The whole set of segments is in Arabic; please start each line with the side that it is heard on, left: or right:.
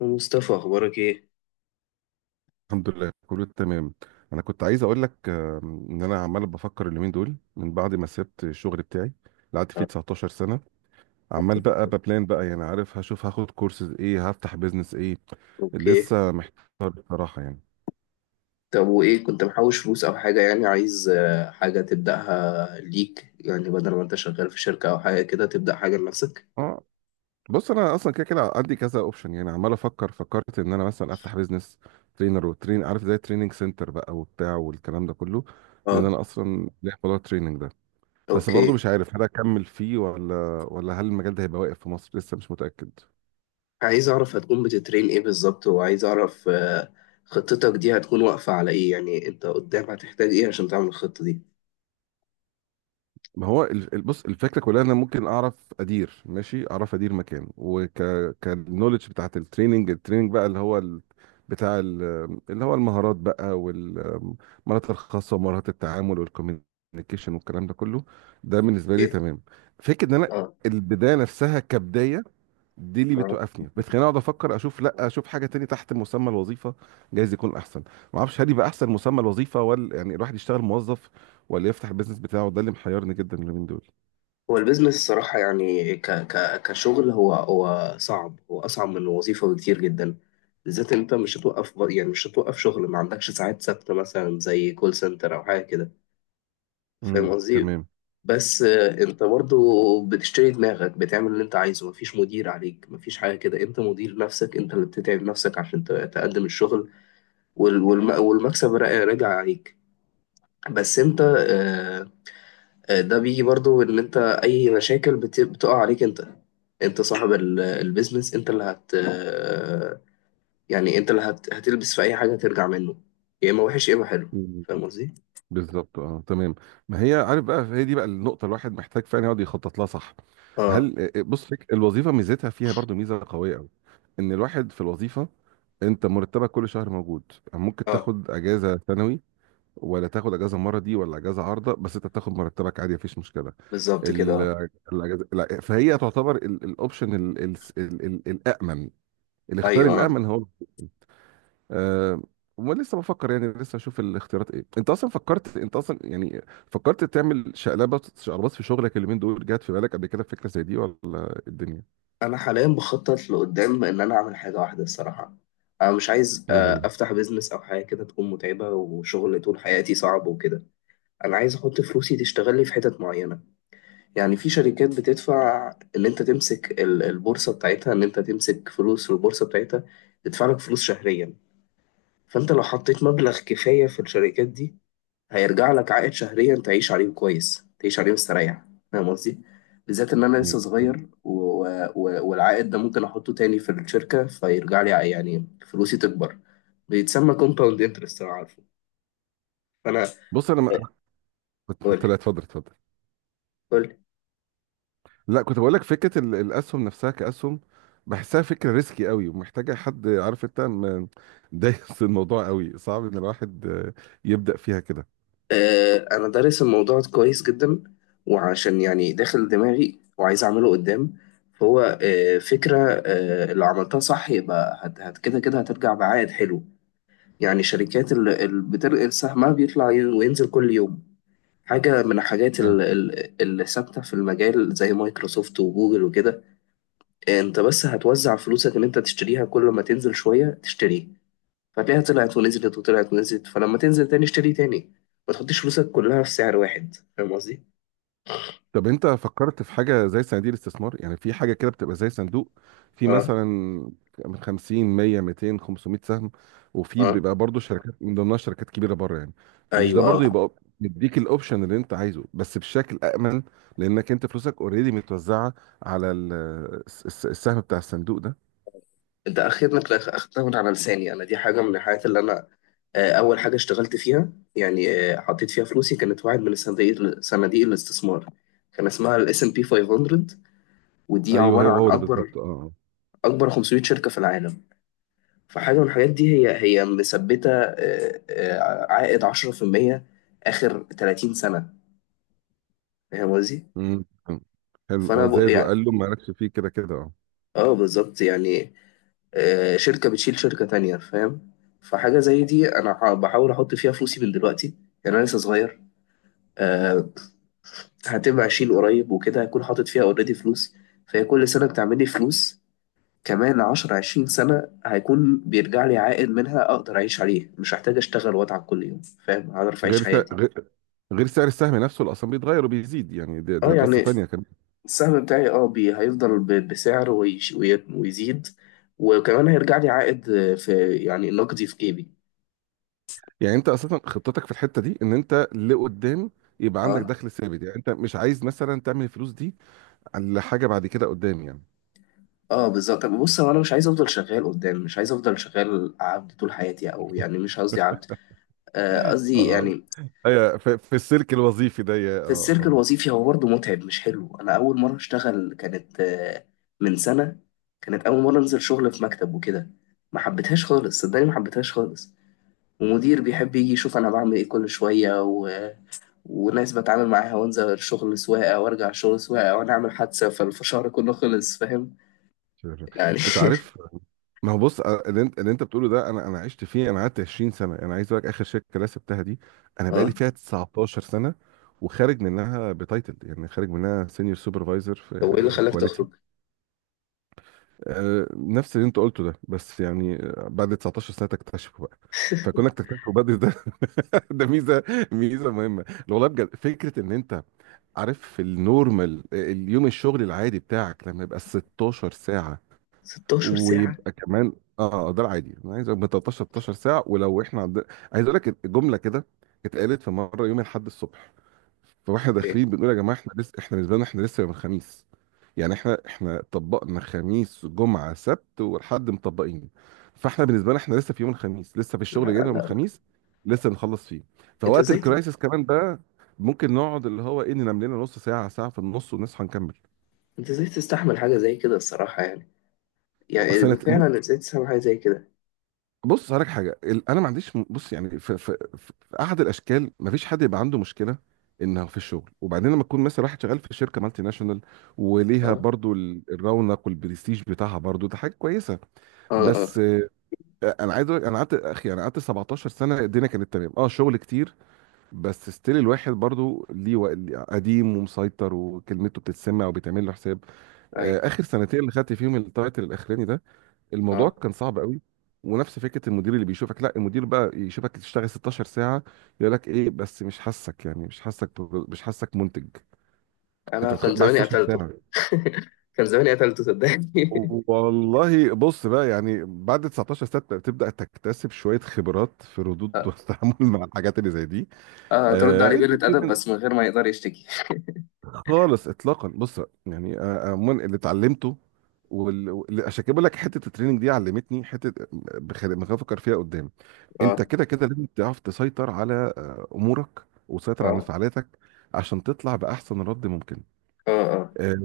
left: مصطفى، اخبارك ايه؟
right: الحمد لله كله تمام. انا كنت عايز اقول لك ان انا عمال بفكر اليومين دول من بعد ما سبت الشغل بتاعي اللي قعدت فيه
left: أنا
right: 19 سنه. عمال
left: مبسوط
right: بقى
left: جداً.
right: ببلان بقى، يعني عارف، هشوف هاخد كورسز ايه، هفتح بيزنس ايه.
left: اوكي.
right: لسه محتار بصراحه يعني.
left: طب وايه، كنت محوش فلوس او حاجه؟ يعني عايز حاجه تبداها ليك، يعني بدل ما انت شغال في شركه او حاجه كده تبدا حاجه لنفسك.
right: اه، بص، انا اصلا كده كده عندي كذا اوبشن، يعني عمال افكر، فكرت ان انا مثلا افتح بيزنس ترينر وترين، عارف، زي تريننج سنتر بقى وبتاع والكلام ده كله. لان
left: اه.
right: انا اصلا ليا موضوع التريننج ده. بس برضو
left: اوكي.
right: مش عارف هل اكمل فيه ولا، هل المجال ده هيبقى واقف في مصر، لسه مش متأكد.
left: عايز اعرف هتكون بتترين ايه بالظبط، وعايز اعرف خطتك دي هتكون واقفه على ايه، يعني انت قدام هتحتاج ايه عشان تعمل الخطه دي؟
right: ما هو بص، الفكره كلها إن انا ممكن اعرف ادير، ماشي، اعرف ادير مكان كالنولج بتاعت التريننج، بقى، اللي هو بتاع اللي هو المهارات بقى، والمهارات الخاصه، ومهارات التعامل والكوميونيكيشن والكلام ده كله. ده بالنسبه لي
left: اوكي.
right: تمام. فكره ان انا البدايه نفسها كبدايه، دي اللي
left: اه.
right: بتوقفني، بتخليني اقعد افكر، اشوف، لا، اشوف حاجه تاني تحت مسمى الوظيفه، جايز يكون احسن. ما اعرفش هل يبقى احسن مسمى الوظيفه، ولا يعني الواحد يشتغل موظف، ولا يفتح البيزنس بتاعه، ده اللي محيرني جدا اليومين دول.
left: هو البيزنس الصراحة يعني ك ك كشغل هو صعب، هو أصعب من الوظيفة بكتير جدا، بالذات إن أنت مش هتوقف يعني مش هتوقف شغل، ما عندكش ساعات ثابتة مثلا زي كول سنتر أو حاجة كده. فاهم قصدي؟
right: تمام.
left: بس أنت برضو بتشتري دماغك، بتعمل اللي أنت عايزه، مفيش مدير عليك، مفيش حاجة كده. أنت مدير نفسك، أنت اللي بتتعب نفسك عشان تقدم الشغل، والمكسب راجع عليك. بس أنت ده بيجي برضو ان انت اي مشاكل بتقع عليك انت. انت صاحب البيزنس، انت اللي هت آه، يعني انت اللي هتلبس في اي حاجة ترجع منه. يا اما وحش يا اما حلو.
right: مم.
left: فاهم قصدي؟
right: بالظبط، اه، تمام. ما هي، عارف، بقى هي دي بقى النقطه، الواحد محتاج فعلا يقعد يخطط لها، صح.
left: اه.
right: هل آه، آه، بص، فك الوظيفه ميزتها فيها برضو ميزه قويه قوي. ان الواحد في الوظيفه، انت مرتبك كل شهر موجود. يعني ممكن
left: اه
right: تاخد اجازه سنوي، ولا تاخد اجازه المره دي، ولا اجازه عارضه، بس انت تاخد مرتبك عادي مفيش مشكله.
left: بالظبط كده. اه.
right: ال- الاجازه، لا، فهي تعتبر الاوبشن الامن، الاختيار
left: ايوه آه.
right: الامن هو آه ولسه بفكر، يعني لسه اشوف الاختيارات ايه. انت اصلا فكرت، انت اصلا يعني فكرت تعمل شقلبات شقلبات في شغلك اليومين دول، جات في بالك قبل كده فكره زي دي؟ ولا إيه الدنيا؟
left: انا حاليا بخطط لقدام ان انا اعمل حاجة واحدة الصراحة. انا مش عايز
right: ليه هي؟
left: افتح بيزنس او حاجة كده تكون متعبة وشغل طول حياتي صعب وكده. انا عايز احط فلوسي تشتغل لي في حتت معينة. يعني في شركات بتدفع، اللي انت تمسك البورصة بتاعتها، ان انت تمسك فلوس في البورصة بتاعتها تدفع لك فلوس شهريا. فانت لو حطيت مبلغ كفاية في الشركات دي، هيرجع لك عائد شهريا تعيش عليه كويس، تعيش عليه مستريح. فاهم قصدي؟ بالذات ان انا لسه
right: مم.
left: صغير والعائد ده ممكن احطه تاني في الشركة فيرجع لي، يعني فلوسي تكبر. بيتسمى كومباوند انترست، انا عارفه. فانا،
right: بص انا ما...
left: قول
right: اتفضل، اتفضل.
left: لي.
right: لا، كنت بقول لك فكره الاسهم نفسها كاسهم، بحسها فكره ريسكي قوي ومحتاجه حد عارف. انت دايس الموضوع قوي، صعب ان الواحد يبدا فيها كده.
left: انا دارس الموضوع كويس جدا، وعشان يعني داخل دماغي وعايز اعمله قدام. فهو فكره. لو عملتها صح يبقى هت هت كده كده هترجع بعائد حلو. يعني شركات اللي بترقل سهمها بيطلع وينزل كل يوم. حاجه من الحاجات اللي ثابته في المجال زي مايكروسوفت وجوجل وكده. انت بس هتوزع فلوسك ان انت تشتريها كل ما تنزل شويه تشتريه، فتلاقيها طلعت ونزلت وطلعت ونزلت، فلما تنزل تاني اشتري تاني. ما تحطش فلوسك كلها في سعر واحد. فاهم قصدي؟
right: طب انت فكرت في حاجه زي صناديق الاستثمار؟ يعني في حاجه كده بتبقى زي صندوق، في
left: اه.
right: مثلا من 50 100 200 500 سهم، وفي
left: اه
right: بيبقى برضو شركات من ضمنها شركات كبيره بره يعني. مش ده
left: ايوه
right: برضو
left: اه.
right: يبقى مديك الاوبشن اللي انت عايزه بس بشكل امن؟ لانك انت فلوسك اوريدي متوزعه على السهم بتاع الصندوق ده.
left: انت اخيرا اخدتها من على لساني، انا دي حاجه من الحاجات اللي انا اول حاجه اشتغلت فيها يعني. حطيت فيها فلوسي، كانت واحد من صناديق الاستثمار. كان اسمها الاس ام بي 500، ودي
right: ايوه،
left: عباره
right: هو
left: عن
right: هو ده بالظبط، اه اه.
left: اكبر 500 شركه في العالم. فحاجه من الحاجات دي هي مثبته عائد 10% اخر 30 سنه. فاهم قصدي؟
right: مم. حلو،
left: فانا
right: اه، زاد
left: يعني،
right: وقال له مالكش فيه، كده كده اه.
left: اه بالظبط يعني شركه بتشيل شركه تانية. فاهم. فحاجه زي دي انا بحاول احط فيها فلوسي من دلوقتي. يعني انا لسه صغير. آه، هتبقى اشيل قريب وكده هكون حاطط فيها اوريدي فلوس. فهي كل سنه بتعمل لي فلوس، كمان 10 20 سنه هيكون بيرجع لي عائد منها اقدر اعيش عليه، مش هحتاج اشتغل واتعب كل يوم. فاهم؟ هعرف اعيش
right: غير سعر
left: حياتي.
right: غير غير سعر السهم نفسه اللي اصلا بيتغير وبيزيد، يعني ده
left: اه
right: قصه
left: يعني
right: تانيه.
left: السهم بتاعي اه بي هيفضل بسعر ويزيد، وكمان هيرجع لي عائد في يعني نقدي في جيبي.
right: يعني انت اساسا خطتك في الحته دي ان انت لقدام يبقى عندك
left: اه.
right: دخل ثابت، يعني انت مش عايز مثلا تعمل الفلوس دي على حاجه بعد كده قدام يعني.
left: اه بالظبط. طب بص هو انا مش عايز افضل شغال قدام، مش عايز افضل شغال عبد طول حياتي، او يعني مش قصدي عبد. قصدي
right: اه
left: يعني
right: ايوه، في السلك الوظيفي ده يا-
left: في السلك
right: اه
left: الوظيفي هو برضه متعب مش حلو. انا اول مره اشتغل كانت من سنه، كانت اول مره انزل شغل في مكتب وكده. ما حبيتهاش خالص، صدقني ما حبيتهاش خالص. ومدير بيحب يجي يشوف انا بعمل ايه كل شويه، وناس بتعامل معاها، وانزل شغل سواقة وارجع شغل سواقة وانا اعمل حادثة فالشهر كله خلص. فاهم
right: شوف.
left: يعني؟
right: انت عارف. ما هو بص، اللي انت بتقوله ده، انا عشت فيه، انا قعدت 20 سنه. انا عايز اقول لك اخر شركه اللي أنا سبتها دي، انا بقالي
left: اه.
right: فيها 19 سنه، وخارج منها بتايتل، يعني خارج منها سينيور سوبرفايزر
left: طب وايه اللي
right: في
left: خلاك
right: كواليتي.
left: تخرج؟
right: نفس اللي انت قلته ده، بس يعني بعد 19 سنه تكتشفه بقى. فكونك تكتشفه بدري ده، ده ميزه، ميزه مهمه، لو والله بجد، فكره ان انت عارف في النورمال، اليوم الشغل العادي بتاعك لما يبقى 16 ساعه،
left: 16 ساعة
right: ويبقى كمان ده العادي. انا عايز من 13 16 ساعه، ولو احنا عايز اقول لك جمله كده، اتقالت في مره يوم الاحد الصبح، فواحنا
left: ايه؟
right: داخلين بنقول يا جماعه، احنا لسه احنا بالنسبه لنا احنا لسه يوم الخميس. يعني احنا طبقنا خميس جمعه سبت والحد مطبقين، فاحنا بالنسبه لنا احنا لسه في يوم الخميس، لسه في
left: لا
right: الشغل
left: لا
right: جاينا يوم
left: لا.
right: الخميس، لسه نخلص فيه.
left: انت
right: فوقت
left: ازاي
right: الكرايسيس
left: ت-
right: كمان ده، ممكن نقعد اللي هو ايه، ننام لنا نص ساعه ساعه في النص ونصحى نكمل.
left: انت ازاي تستحمل حاجة زي كده الصراحة يعني؟ يعني
right: سنة.
left: فعلا ازاي تستحمل حاجة زي كده؟
right: بص هقولك حاجه، انا ما عنديش بص يعني، في, في, في احد الاشكال ما فيش حد يبقى عنده مشكله انه في الشغل. وبعدين لما تكون مثلا واحد شغال في شركه مالتي ناشونال، وليها
left: اه
right: برضو الرونق والبرستيج بتاعها برضو، ده حاجه كويسه.
left: اه اه
right: بس انا عايز أقولك، انا قعدت، اخي، انا قعدت 17 سنه، الدنيا كانت تمام، اه، شغل كتير، بس ستيل الواحد برضو ليه ليه قديم ومسيطر وكلمته بتتسمع وبيتعمل له حساب.
left: اي
right: اخر سنتين اللي خدت فيهم التايتل الاخراني ده، الموضوع
left: اه.
right: كان صعب قوي. ونفس فكره المدير اللي بيشوفك، لا، المدير بقى يشوفك تشتغل 16 ساعه يقول لك ايه؟ بس مش حاسك، يعني مش حاسك، مش حاسك منتج.
left: انا
right: انت
left: كان
right: بعد
left: زماني
right: 16
left: قتلته.
right: ساعه،
left: كان زماني قتلته صدقني.
right: والله بص، بقى يعني بعد 19 سنه تبدا تكتسب شويه خبرات في الردود
left: اه
right: والتعامل مع الحاجات اللي زي دي.
left: اه، ترد
right: آه،
left: عليه بقلة أدب
right: الدوكيومنت،
left: بس من غير ما يقدر يشتكي.
right: خالص اطلاقا، بص، يعني عموما اللي اتعلمته، عشان كده بقول لك، حته التريننج دي علمتني حته، بخاف افكر فيها قدام. انت
left: اه
right: كده كده لازم تعرف تسيطر على امورك، وتسيطر على
left: اه
right: انفعالاتك عشان تطلع باحسن رد ممكن.
left: اه اه
right: آه،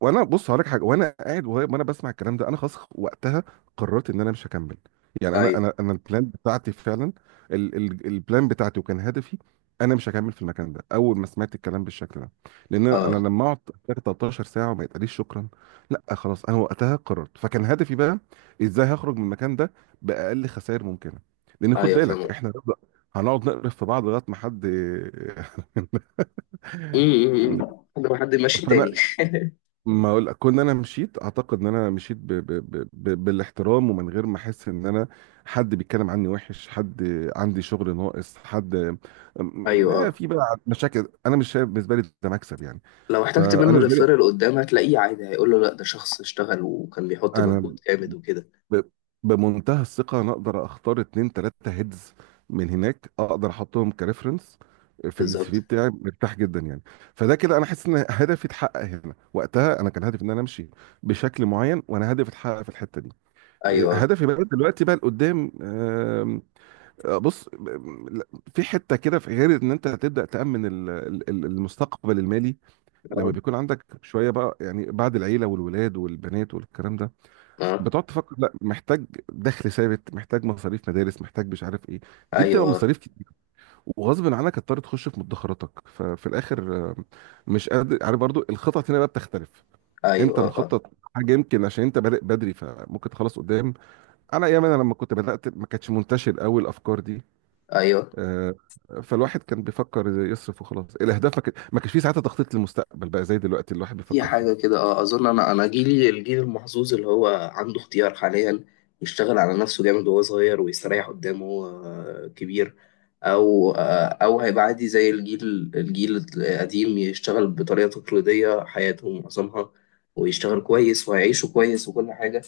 right: وانا بص هقول لك حاجه، وانا قاعد وانا بسمع الكلام ده، انا خلاص وقتها قررت ان انا مش هكمل. يعني انا
left: اي
right: انا انا البلان بتاعتي فعلا، ال البلان بتاعتي وكان هدفي، انا مش هكمل في المكان ده اول ما سمعت الكلام بالشكل ده. لان انا
left: اه
right: لما اقعد 13 ساعه وما يتقاليش شكرا، لا، خلاص، انا وقتها قررت، فكان هدفي بقى ازاي هخرج من المكان ده باقل خسائر ممكنه. لان خد
left: ايوه
right: بالك
left: فاهم.
right: احنا هنقعد نقرف في بعض لغايه ما حد.
left: امم. لو حد ماشي
right: فانا،
left: تاني.
right: ما اقول، كون انا مشيت، اعتقد ان انا مشيت بالاحترام، ومن غير ما احس ان انا حد بيتكلم عني وحش، حد عندي شغل ناقص، حد
left: ايوه
right: ما
left: اه.
right: في بقى مشاكل. انا مش شايف بالنسبه لي ده مكسب يعني.
left: لو احتجت
right: فانا
left: منه
right: بالنسبه لي
left: ريفيرال قدام هتلاقيه عادي، هيقول له لا ده شخص اشتغل وكان بيحط
right: انا
left: مجهود جامد وكده.
right: ب... بمنتهى الثقه، انا اقدر اختار اتنين تلاته هيدز من هناك، اقدر احطهم كريفرنس في السي في
left: بالظبط.
right: بتاعي، مرتاح جدا يعني. فده كده انا حاسس ان هدفي اتحقق هنا، وقتها انا كان هدفي ان انا امشي بشكل معين، وانا هدفي اتحقق في الحته دي.
left: ايوه
right: هدفي بقى دلوقتي بقى لقدام، بص، لا، في حته كده، في غير ان انت هتبدا تامن المستقبل المالي لما
left: اه
right: بيكون عندك شويه بقى، يعني بعد العيله والولاد والبنات والكلام ده،
left: اه.
right: بتقعد تفكر، لا، محتاج دخل ثابت، محتاج مصاريف مدارس، محتاج مش عارف ايه، دي بتبقى
left: ايوه آه.
right: مصاريف كتير. وغصب عنك هتضطر تخش في مدخراتك، ففي الاخر مش قادر. عارف برضو الخطط هنا بقى بتختلف. انت
left: ايوه اه.
right: مخطط حاجه، يمكن عشان انت بادئ بدري فممكن تخلص قدام. انا ايام انا لما كنت بدات ما كانتش منتشر قوي الافكار دي،
left: ايوه
right: آه، فالواحد كان بيفكر يصرف وخلاص، الاهداف ما كانش فيه ساعتها تخطيط للمستقبل بقى زي دلوقتي الواحد
left: في
right: بيفكر فيه.
left: حاجة كده اه. أظن أنا جيلي الجيل المحظوظ اللي هو عنده اختيار حاليا، يشتغل على نفسه جامد وهو صغير ويستريح قدامه كبير. أو أو هيبقى عادي زي الجيل القديم يشتغل بطريقة تقليدية حياته معظمها، ويشتغل كويس وهيعيشوا كويس وكل حاجة.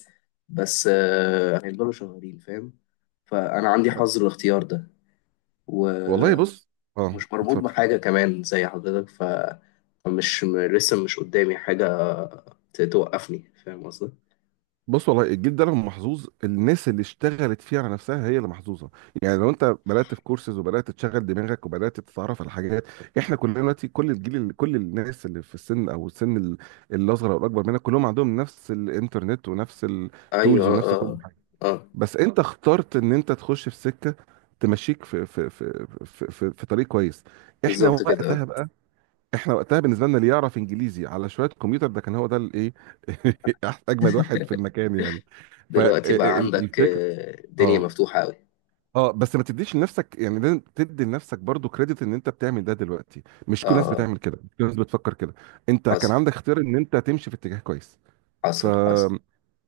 left: بس هيفضلوا شغالين. فاهم؟ فأنا عندي حظ الاختيار
right: والله
left: ده،
right: بص، اه،
left: مش مربوط
right: اتفضل.
left: بحاجة كمان زي حضرتك. مش لسه مش قدامي حاجة توقفني. فاهم قصدي؟
right: بص والله الجيل ده لما محظوظ، الناس اللي اشتغلت فيه على نفسها هي اللي محظوظه. يعني لو انت بدات في كورسز، وبدات تشغل دماغك، وبدات تتعرف على حاجات، احنا كلنا دلوقتي، كل الناس اللي في السن، او السن الاصغر او الاكبر منك، كلهم عندهم نفس الانترنت ونفس
left: أيوه
right: التولز ونفس كل
left: اه
right: حاجه.
left: اه اه
right: بس انت اخترت ان انت تخش في سكه تمشيك في طريق كويس. احنا
left: بالظبط كده اه.
right: وقتها بقى، احنا وقتها بالنسبه لنا، اللي يعرف انجليزي على شويه كمبيوتر ده كان هو ده الايه اجمد واحد في المكان يعني،
left: دلوقتي بقى عندك
right: فالفكره.
left: دنيا
right: اه
left: مفتوحة أوي.
right: اه، بس ما تديش لنفسك، يعني لازم تدي لنفسك برضو كريدت ان انت بتعمل ده دلوقتي. مش
left: اه.
right: كل الناس
left: آه،
right: بتعمل كده، مش كل الناس بتفكر كده. انت كان
left: حصل
right: عندك اختيار ان انت تمشي في اتجاه كويس.
left: حصل حصل.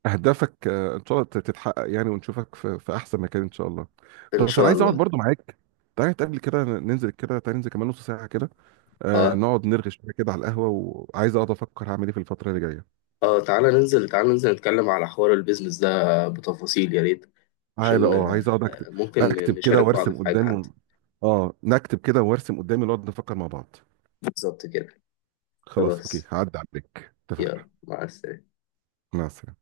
right: اهدافك ان شاء الله تتحقق يعني، ونشوفك في احسن مكان ان شاء الله.
left: إن
right: بس انا
left: شاء
right: عايز اقعد
left: الله.
right: برضو معاك، تعالى نتقابل كده، ننزل كده، تعالى ننزل كمان نص ساعه كده،
left: اه
right: نقعد نرغي شويه كده على القهوه، وعايز اقعد افكر هعمل ايه في الفتره اللي جايه.
left: اه، تعالى ننزل، تعالى ننزل نتكلم على حوار البيزنس ده بتفاصيل يا ريت.
right: تعالى،
left: عشان
right: اه، عايز اقعد اكتب،
left: ممكن
right: اكتب كده
left: نشارك بعض
right: وارسم
left: في حاجة
right: قدامي،
left: حتى.
right: اه، نكتب كده وارسم قدامي، نقعد نفكر مع بعض.
left: بالظبط كده.
right: خلاص، اوكي،
left: خلاص.
right: هعدي عليك، اتفقنا.
left: يلا، مع السلامة.
right: مع السلامه.